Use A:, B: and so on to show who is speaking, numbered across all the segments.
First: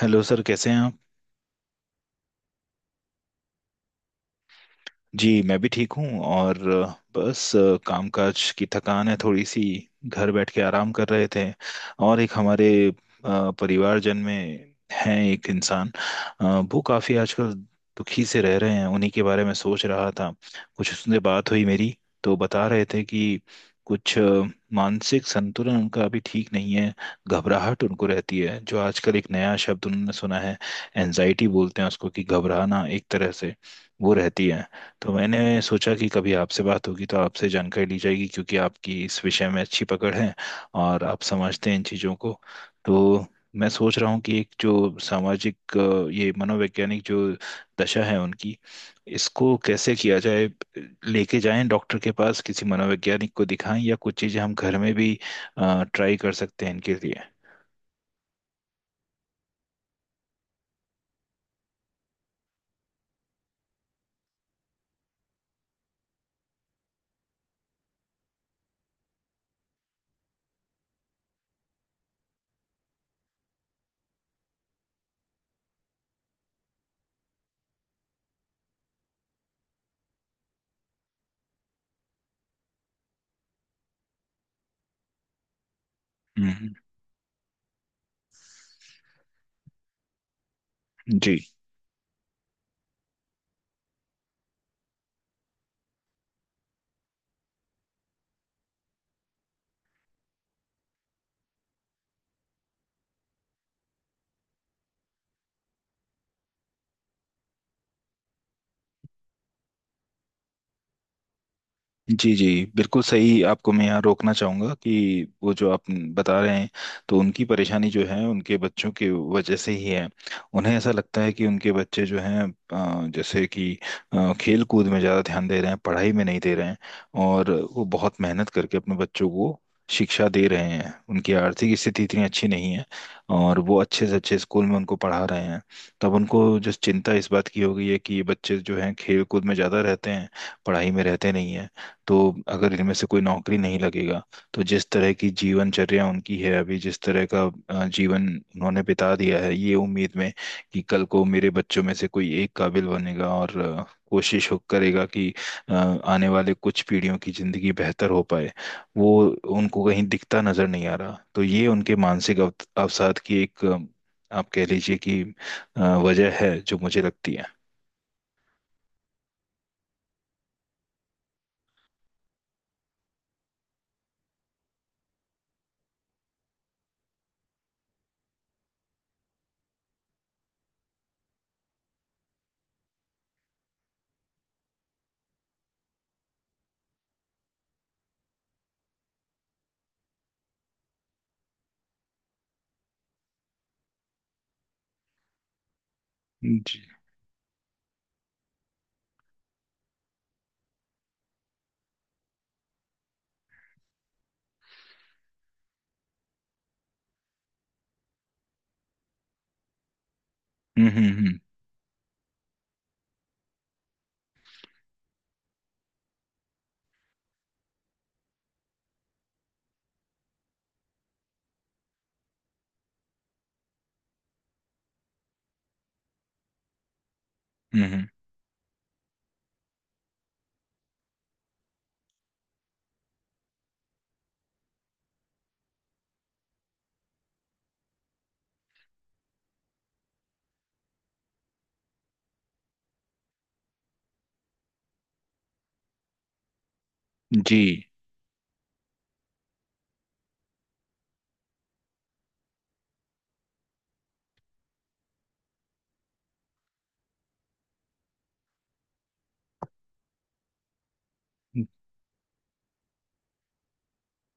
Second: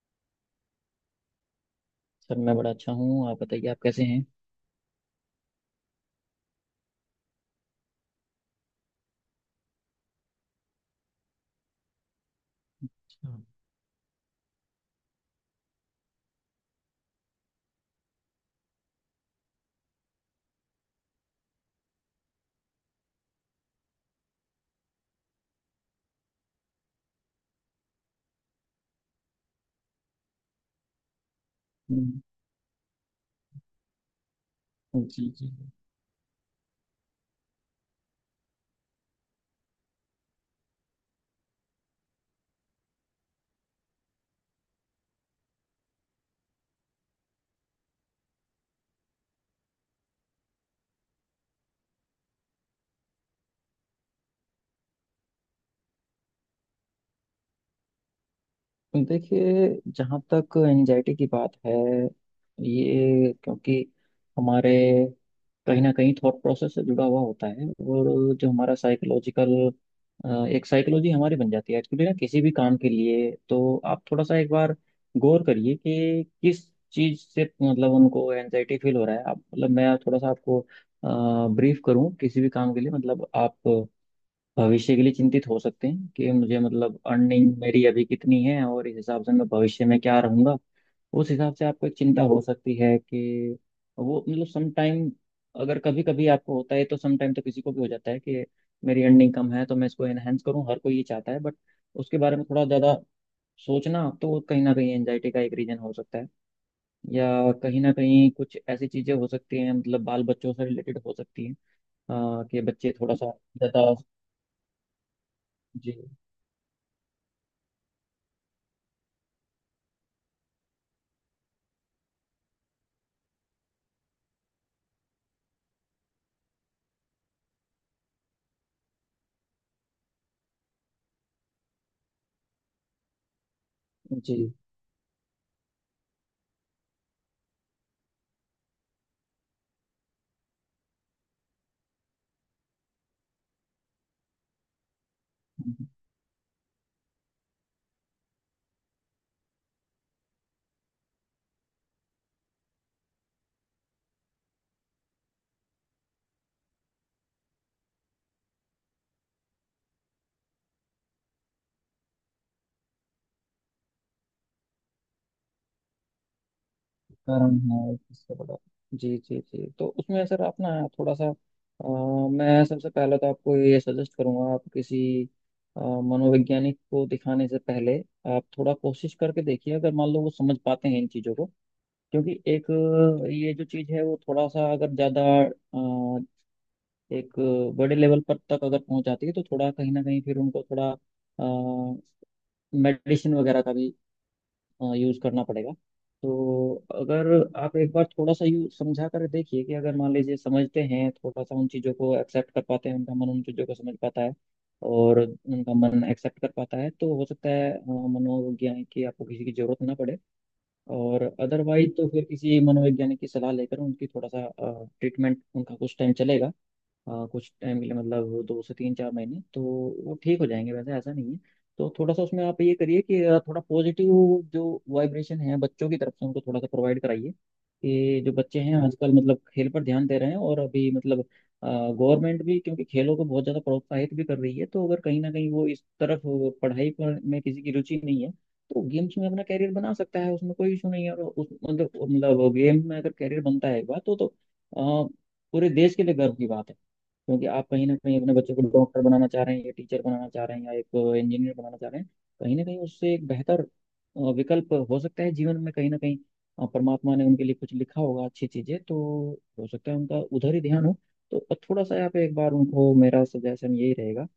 A: Hello sir, कैसे हैं आप?
B: सर मैं बड़ा अच्छा हूँ। आप बताइए, आप कैसे हैं?
A: जी, मैं भी ठीक हूँ। और बस कामकाज की थकान है, थोड़ी सी। घर बैठ के आराम कर रहे थे, और एक हमारे
B: हाँ।
A: परिवारजन में हैं एक इंसान। अ, वो काफ़ी आजकल दुखी से रह रहे हैं। उन्हीं के बारे में सोच रहा था। कुछ उससे बात हुई मेरी, तो बता रहे थे कि कुछ मानसिक संतुलन उनका अभी ठीक नहीं है। घबराहट उनको रहती है, जो आजकल एक नया शब्द उन्होंने सुना है, एनजाइटी बोलते हैं उसको,
B: हम्म।
A: कि घबराना एक तरह से वो रहती है। तो
B: जी जी।
A: मैंने सोचा कि कभी आपसे बात होगी तो आपसे जानकारी ली जाएगी, क्योंकि आपकी इस विषय में अच्छी पकड़ है और आप समझते हैं इन चीज़ों को। तो मैं सोच रहा हूँ कि एक जो सामाजिक ये मनोवैज्ञानिक जो दशा है उनकी, इसको कैसे किया जाए? लेके जाएं डॉक्टर के पास, किसी मनोवैज्ञानिक को दिखाएं, या कुछ चीज़ें हम घर में भी ट्राई कर सकते हैं इनके लिए?
B: देखिए, जहाँ तक एंजाइटी की बात है, ये क्योंकि हमारे कहीं ना कहीं थॉट प्रोसेस से जुड़ा हुआ होता है, और जो हमारा साइकोलॉजिकल एक साइकोलॉजी हमारी बन जाती है एक्चुअली ना किसी भी काम के लिए। तो आप थोड़ा सा एक बार गौर करिए कि किस चीज़ से मतलब उनको एंजाइटी फील हो रहा है। आप मतलब मैं थोड़ा सा आपको ब्रीफ करूँ किसी भी काम के लिए। मतलब आप भविष्य के लिए चिंतित हो सकते हैं कि मुझे
A: हम्म।
B: मतलब अर्निंग मेरी अभी कितनी है और इस हिसाब से मैं भविष्य में क्या रहूंगा। उस
A: जी,
B: हिसाब से आपको एक चिंता हो सकती है कि वो मतलब सम टाइम अगर कभी कभी आपको होता है तो सम टाइम तो किसी को भी हो जाता है कि मेरी अर्निंग कम है तो मैं इसको एनहेंस करूं, हर कोई ये चाहता है। बट उसके बारे में थोड़ा ज़्यादा सोचना तो कहीं ना कहीं एंजाइटी का एक रीजन हो सकता है। या कहीं ना कहीं कुछ ऐसी चीज़ें हो सकती हैं, मतलब बाल बच्चों से रिलेटेड हो सकती हैं,
A: जी, जी।
B: कि बच्चे
A: बिल्कुल
B: थोड़ा सा
A: सही। आपको मैं
B: ज़्यादा।
A: यहाँ रोकना चाहूँगा कि वो जो आप
B: जी
A: बता रहे हैं, तो उनकी परेशानी जो है उनके बच्चों की वजह से ही है। उन्हें ऐसा लगता है कि उनके बच्चे जो हैं, जैसे कि खेल कूद में ज़्यादा ध्यान दे रहे हैं, पढ़ाई में नहीं दे रहे हैं। और वो बहुत मेहनत करके अपने बच्चों को शिक्षा दे रहे हैं। उनकी आर्थिक स्थिति इतनी अच्छी नहीं है, और वो अच्छे से अच्छे
B: जी।
A: स्कूल में उनको पढ़ा रहे हैं। तब उनको जो चिंता इस बात की हो गई है कि ये बच्चे जो हैं खेल कूद में ज़्यादा रहते हैं, पढ़ाई में रहते नहीं हैं। तो अगर इनमें से कोई नौकरी नहीं लगेगा, तो जिस तरह की जीवनचर्या उनकी है अभी, जिस तरह का जीवन उन्होंने बिता दिया है ये उम्मीद में कि कल को मेरे बच्चों में से कोई एक काबिल बनेगा, और कोशिश हो करेगा कि आने वाले कुछ पीढ़ियों की जिंदगी बेहतर हो पाए, वो उनको कहीं दिखता नजर नहीं आ रहा। तो ये उनके मानसिक अवसाद की एक आप कह लीजिए कि अ, वजह है जो मुझे लगती है।
B: कर्म है किसका बड़ा। जी जी जी। तो उसमें सर आप ना थोड़ा सा मैं सबसे पहले तो आपको ये सजेस्ट करूंगा, आप किसी मनोवैज्ञानिक को दिखाने से पहले आप थोड़ा कोशिश करके देखिए अगर मान लो वो समझ पाते हैं इन चीज़ों को। क्योंकि एक ये जो चीज़ है वो थोड़ा सा अगर ज़्यादा अ, एक बड़े लेवल पर तक अगर पहुंच जाती है तो थोड़ा कहीं ना कहीं फिर उनको थोड़ा मेडिसिन वगैरह का भी यूज़ करना पड़ेगा। तो
A: जी।
B: अगर आप एक बार थोड़ा सा यू समझा कर देखिए कि अगर मान लीजिए समझते हैं, थोड़ा सा उन चीज़ों को एक्सेप्ट कर पाते हैं, उनका मन उन चीज़ों को समझ पाता है और उनका मन एक्सेप्ट कर पाता है, तो हो सकता है मनोवैज्ञानिक की आपको किसी की जरूरत ना पड़े।
A: हम्म,
B: और
A: हम्म,
B: अदरवाइज तो फिर किसी मनोवैज्ञानिक की सलाह लेकर उनकी थोड़ा सा ट्रीटमेंट उनका कुछ टाइम चलेगा। कुछ टाइम के लिए मतलब दो से तीन चार महीने तो वो ठीक हो जाएंगे, वैसे ऐसा नहीं है। तो थोड़ा सा उसमें आप ये करिए कि थोड़ा पॉजिटिव जो वाइब्रेशन है बच्चों की तरफ से उनको थोड़ा सा प्रोवाइड कराइए।
A: हम्म,
B: कि जो बच्चे हैं आजकल मतलब खेल पर ध्यान दे रहे हैं, और अभी मतलब गवर्नमेंट भी क्योंकि खेलों को बहुत ज़्यादा प्रोत्साहित भी कर रही है, तो अगर कहीं ना कहीं वो इस तरफ पढ़ाई पर में किसी की रुचि नहीं है तो गेम्स में अपना कैरियर बना सकता है, उसमें कोई इशू नहीं है। और उस मतलब गेम में अगर कैरियर बनता है एक बार तो आ, पूरे देश के लिए गर्व की बात है। क्योंकि
A: जी।
B: आप कहीं ना कहीं अपने बच्चे को डॉक्टर बनाना चाह रहे हैं या टीचर बनाना चाह रहे हैं या एक इंजीनियर बनाना चाह रहे हैं, कहीं ना कहीं उससे एक बेहतर विकल्प हो सकता है जीवन में। कहीं ना कहीं परमात्मा ने उनके लिए कुछ लिखा होगा अच्छी चीजें, तो हो सकता है उनका उधर ही ध्यान हो। तो
A: हम्म,
B: थोड़ा सा यहाँ पे एक बार उनको मेरा सजेशन यही रहेगा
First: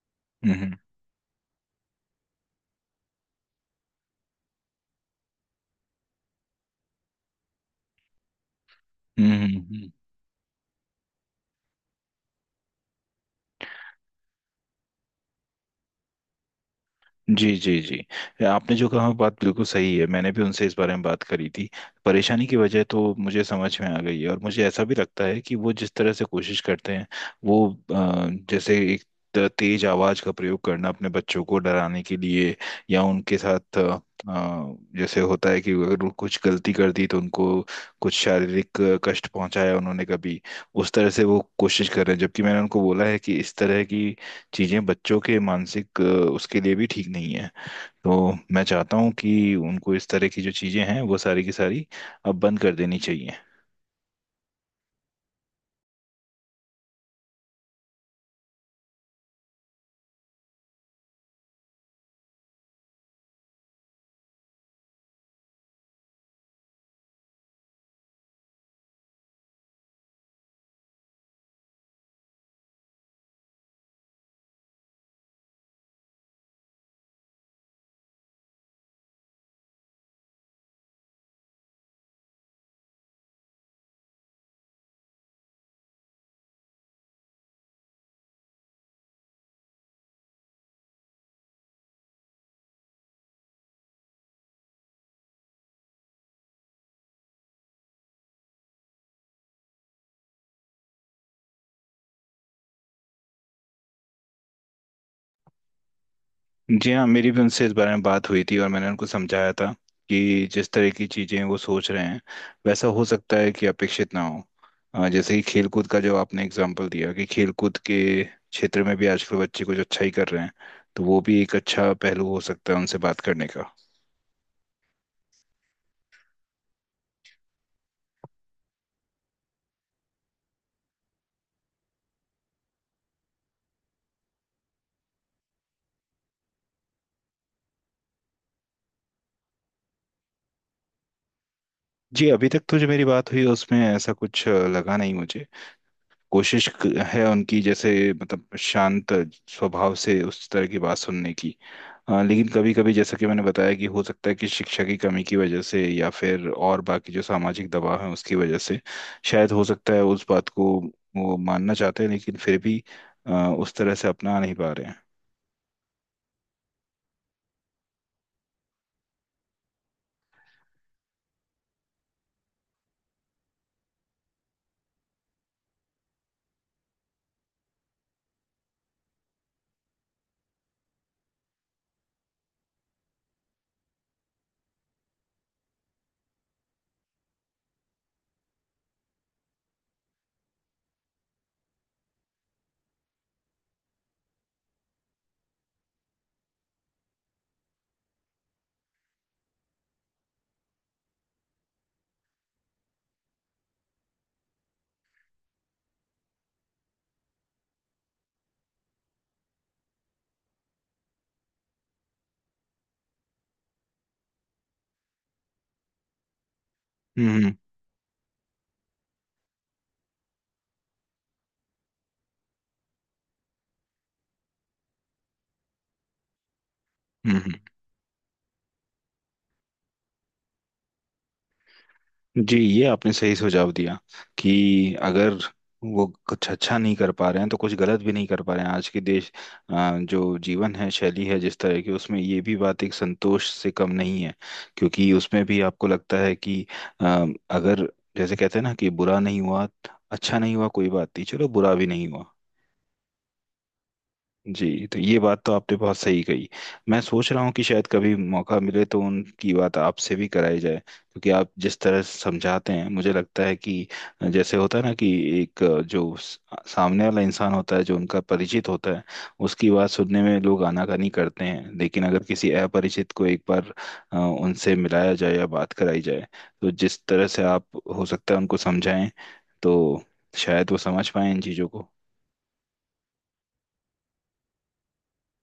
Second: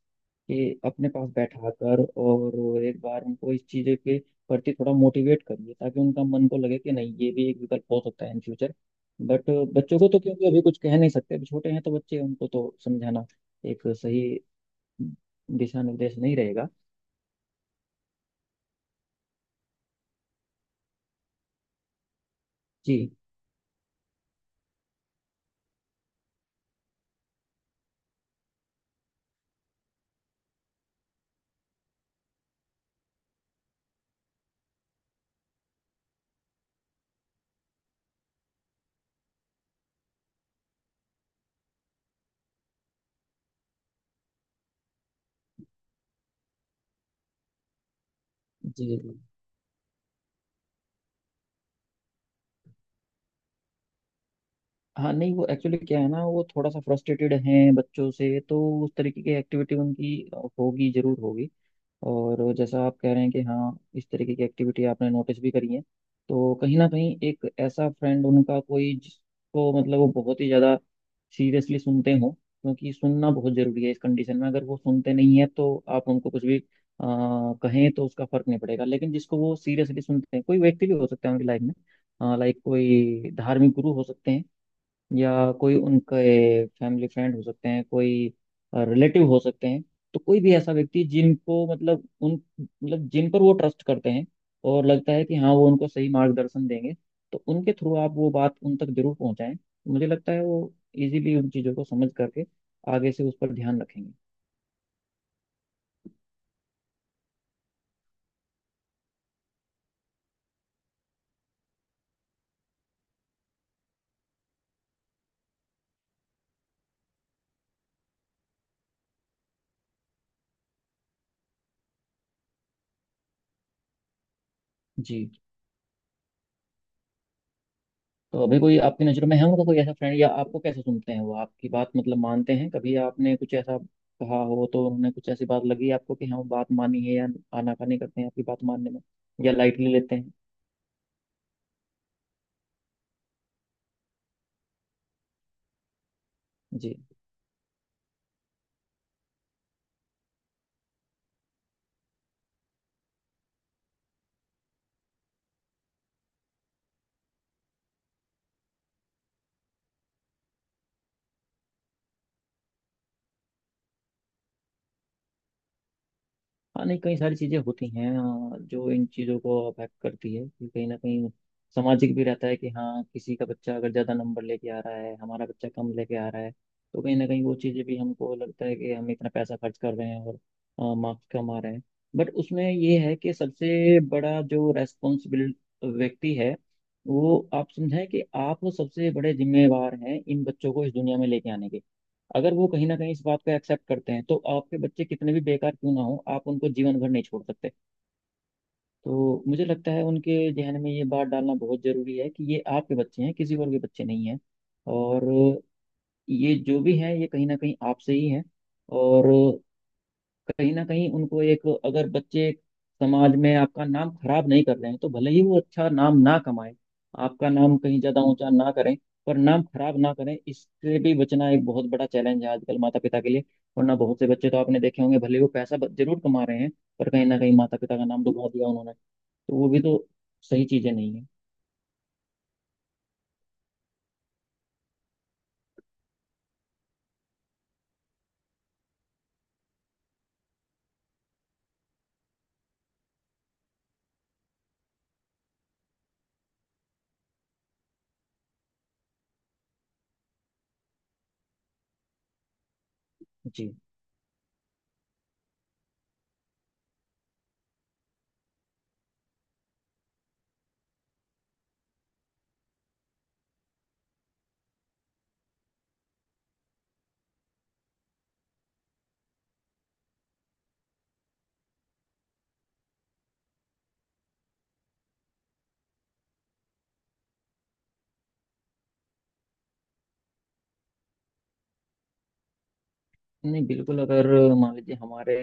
A: हम्म।
B: कि अपने पास बैठा कर और एक बार उनको इस चीज़ के प्रति थोड़ा मोटिवेट करिए, ताकि उनका मन को लगे कि नहीं ये भी एक विकल्प हो सकता है इन फ्यूचर।
A: हम्म,
B: बट बच्चों को तो क्योंकि अभी कुछ कह नहीं सकते, अभी छोटे हैं, तो बच्चे उनको तो समझाना एक सही दिशा निर्देश नहीं रहेगा।
A: जी, जी, जी। आपने जो कहा बात बिल्कुल सही है। मैंने भी उनसे इस बारे में बात करी थी। परेशानी की वजह
B: जी
A: तो मुझे समझ में आ गई है, और मुझे ऐसा भी लगता है कि वो जिस तरह से कोशिश करते हैं, वो जैसे एक तेज आवाज का प्रयोग करना अपने बच्चों को डराने के लिए, या उनके साथ जैसे होता है कि अगर वो कुछ गलती कर दी तो उनको कुछ शारीरिक कष्ट पहुंचाया उन्होंने कभी, उस तरह से वो कोशिश कर रहे हैं। जबकि मैंने उनको बोला है कि इस तरह की चीज़ें बच्चों के मानसिक उसके लिए भी ठीक नहीं है। तो मैं
B: जी
A: चाहता हूँ
B: जी।
A: कि उनको इस तरह की जो चीज़ें हैं वो सारी की सारी अब बंद कर देनी चाहिए।
B: हाँ नहीं वो एक्चुअली क्या है ना, वो थोड़ा सा फ्रस्ट्रेटेड हैं बच्चों से, तो उस तरीके की एक्टिविटी उनकी होगी, जरूर होगी। और जैसा आप कह रहे हैं कि हाँ इस तरीके की एक्टिविटी आपने नोटिस भी करी है। तो कहीं ना कहीं एक ऐसा फ्रेंड उनका कोई जिसको मतलब वो बहुत ही ज़्यादा सीरियसली सुनते हो, क्योंकि सुनना बहुत ज़रूरी है इस कंडीशन में। अगर वो सुनते नहीं है तो आप उनको कुछ भी कहें तो उसका फर्क नहीं पड़ेगा, लेकिन जिसको वो सीरियसली सुनते हैं कोई व्यक्ति भी हो सकता है उनकी लाइफ में, लाइक कोई धार्मिक गुरु हो सकते हैं या कोई उनके फैमिली फ्रेंड हो सकते हैं, कोई रिलेटिव हो सकते हैं। तो कोई भी ऐसा व्यक्ति जिनको मतलब उन मतलब जिन पर वो ट्रस्ट करते हैं और लगता है कि हाँ वो उनको सही मार्गदर्शन देंगे, तो उनके थ्रू आप वो बात उन तक जरूर पहुंचाएं। मुझे लगता है वो इजीली उन चीज़ों को समझ करके आगे से उस पर ध्यान रखेंगे।
A: जी हाँ, मेरी भी उनसे इस बारे में बात हुई थी और मैंने उनको समझाया था कि जिस तरह की चीज़ें वो सोच रहे हैं वैसा हो सकता है कि अपेक्षित ना हो। जैसे कि खेलकूद का जो आपने एग्जाम्पल दिया, कि खेलकूद के क्षेत्र में भी आजकल बच्चे कुछ अच्छा ही कर रहे हैं, तो वो भी एक अच्छा पहलू हो सकता है उनसे बात करने का।
B: जी। तो अभी कोई आपकी नज़र में है उनका कोई ऐसा फ्रेंड? या आपको कैसे सुनते हैं वो, आपकी बात मतलब मानते हैं? कभी आपने कुछ ऐसा कहा हो तो उन्होंने कुछ ऐसी बात लगी आपको कि हाँ वो बात मानी है, या आनाकानी करते हैं आपकी बात मानने में, या लाइटली लेते हैं?
A: जी, अभी तक तो जो मेरी बात हुई उसमें ऐसा कुछ लगा नहीं मुझे। कोशिश क-
B: जी।
A: है उनकी, जैसे मतलब शांत स्वभाव से उस तरह की बात सुनने की। लेकिन कभी कभी जैसा कि मैंने बताया कि हो सकता है कि शिक्षा की कमी की वजह से या फिर और बाकी जो सामाजिक दबाव है उसकी वजह से शायद हो सकता है उस बात को वो मानना चाहते हैं, लेकिन फिर भी अ, उस तरह से अपना नहीं पा रहे हैं।
B: हाँ नहीं कई सारी चीजें होती हैं जो इन चीजों को अफेक्ट करती है। कि कहीं ना कहीं सामाजिक भी रहता है कि हाँ किसी का बच्चा अगर ज्यादा नंबर लेके आ रहा है, हमारा बच्चा कम लेके आ रहा है, तो कहीं ना कहीं वो चीजें भी हमको लगता है कि हम इतना पैसा खर्च कर रहे हैं और मार्क्स कम आ रहे हैं। बट उसमें ये है कि सबसे बड़ा जो रेस्पॉन्सिबिल व्यक्ति है, वो आप समझें कि आप सबसे बड़े जिम्मेवार हैं इन बच्चों को इस दुनिया में लेके आने के। अगर वो कहीं ना कहीं इस बात को एक्सेप्ट करते हैं तो आपके बच्चे कितने भी बेकार क्यों ना हो, आप उनको जीवन भर नहीं छोड़ सकते। तो मुझे लगता है उनके जहन में ये बात डालना बहुत जरूरी है कि ये आपके बच्चे हैं, किसी और के बच्चे नहीं हैं। और ये जो भी हैं ये कहीं ना कहीं आपसे ही हैं। और कहीं ना कहीं उनको एक, अगर बच्चे समाज में आपका नाम खराब नहीं कर रहे हैं तो भले ही वो अच्छा नाम ना कमाए,
A: हम्म,
B: आपका
A: हम्म,
B: नाम कहीं ज्यादा ऊंचा ना करें, पर नाम खराब ना करें, इससे भी बचना एक बहुत बड़ा चैलेंज है आजकल माता पिता के लिए। वरना बहुत से बच्चे तो आपने देखे होंगे, भले वो पैसा जरूर कमा रहे हैं पर कहीं
A: हम्म,
B: ना कहीं माता पिता का नाम डुबा दिया उन्होंने। तो वो भी तो सही चीजें नहीं है।
A: जी, ये आपने सही सुझाव दिया कि अगर वो कुछ अच्छा नहीं कर पा रहे हैं तो कुछ गलत भी नहीं कर पा रहे हैं। आज के देश जो जीवन है शैली है जिस तरह की, उसमें ये भी बात एक संतोष से कम नहीं है। क्योंकि उसमें भी आपको लगता है कि अ, अगर जैसे कहते हैं ना कि बुरा नहीं हुआ, अच्छा नहीं हुआ कोई बात नहीं, चलो बुरा भी नहीं हुआ।
B: जी
A: जी, तो ये बात तो आपने बहुत सही कही। मैं सोच रहा हूँ कि शायद कभी मौका मिले तो उनकी बात आपसे भी कराई जाए, क्योंकि आप जिस तरह समझाते हैं मुझे लगता है कि जैसे होता है ना कि एक जो सामने वाला इंसान होता है जो उनका परिचित होता है, उसकी बात सुनने में लोग आनाकानी करते हैं, लेकिन अगर किसी अपरिचित को एक बार उनसे मिलाया जाए या बात कराई जाए, तो जिस तरह से आप हो सकता है उनको समझाएं, तो शायद वो समझ पाए इन चीज़ों को।
B: नहीं, बिल्कुल, अगर मान लीजिए हमारे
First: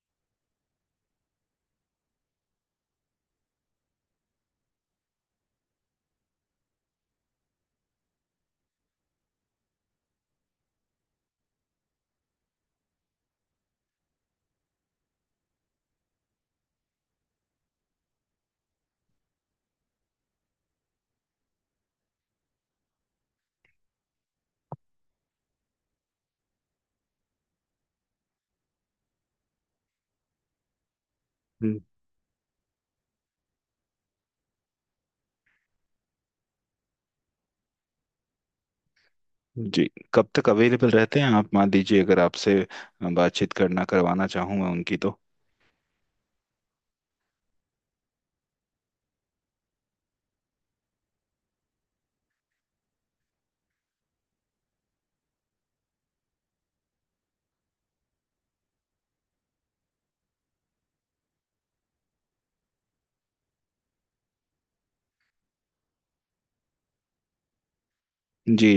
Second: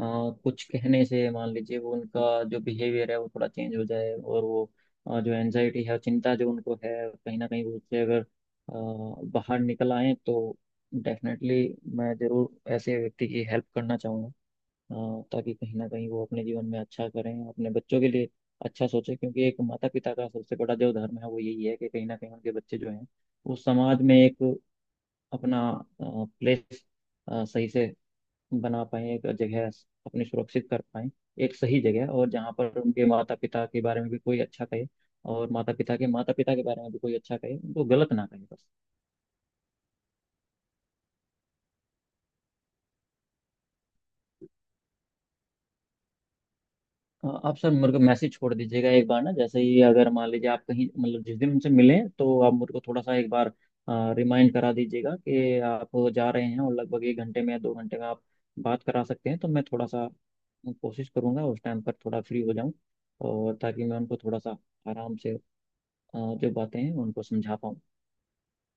B: अ, कुछ कहने से मान लीजिए वो उनका जो बिहेवियर है वो थोड़ा चेंज हो जाए, और वो जो एनजाइटी है, चिंता जो उनको है, कहीं ना कहीं वो उससे अगर बाहर निकल आए, तो डेफिनेटली मैं जरूर ऐसे व्यक्ति की हेल्प करना चाहूँगा, ताकि कहीं ना कहीं वो अपने जीवन में अच्छा करें, अपने बच्चों के लिए अच्छा सोचें। क्योंकि एक माता पिता का सबसे बड़ा जो धर्म है वो यही है कि कहीं ना कहीं उनके बच्चे जो हैं वो समाज में एक अपना प्लेस सही से बना पाएं, एक जगह अपनी सुरक्षित कर पाएं, एक सही जगह, और जहाँ पर उनके माता पिता के बारे में भी कोई अच्छा कहे, और माता पिता के बारे में भी कोई अच्छा कहे, उनको गलत ना कहे बस।
A: जी, कब तक अवेलेबल रहते हैं आप? मान लीजिए अगर आपसे बातचीत करना करवाना चाहूँ मैं उनकी तो।
B: आप सर मेरे को मैसेज छोड़ दीजिएगा एक बार ना, जैसे ही अगर मान लीजिए आप कहीं मतलब जिस दिन उनसे मिलें तो आप मेरे को थोड़ा सा एक बार रिमाइंड करा दीजिएगा कि आप जा रहे हैं और लगभग 1 घंटे में या 2 घंटे में आप बात करा सकते हैं, तो मैं थोड़ा सा कोशिश करूंगा उस टाइम पर थोड़ा फ्री हो जाऊं, और ताकि मैं उनको थोड़ा सा आराम से जो बातें हैं उनको समझा पाऊँ।
A: जी,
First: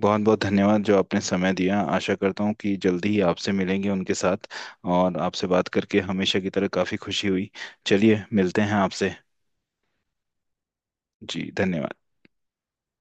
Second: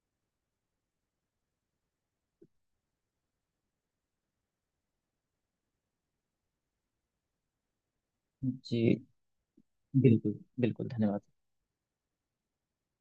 A: बहुत बहुत धन्यवाद जो आपने समय दिया। आशा करता हूँ कि जल्दी ही आपसे मिलेंगे उनके साथ, और आपसे बात करके हमेशा की तरह काफ़ी खुशी हुई। चलिए, मिलते हैं
B: जी।
A: आपसे।
B: बिल्कुल। बिल्कुल धन्यवाद।
A: जी, धन्यवाद।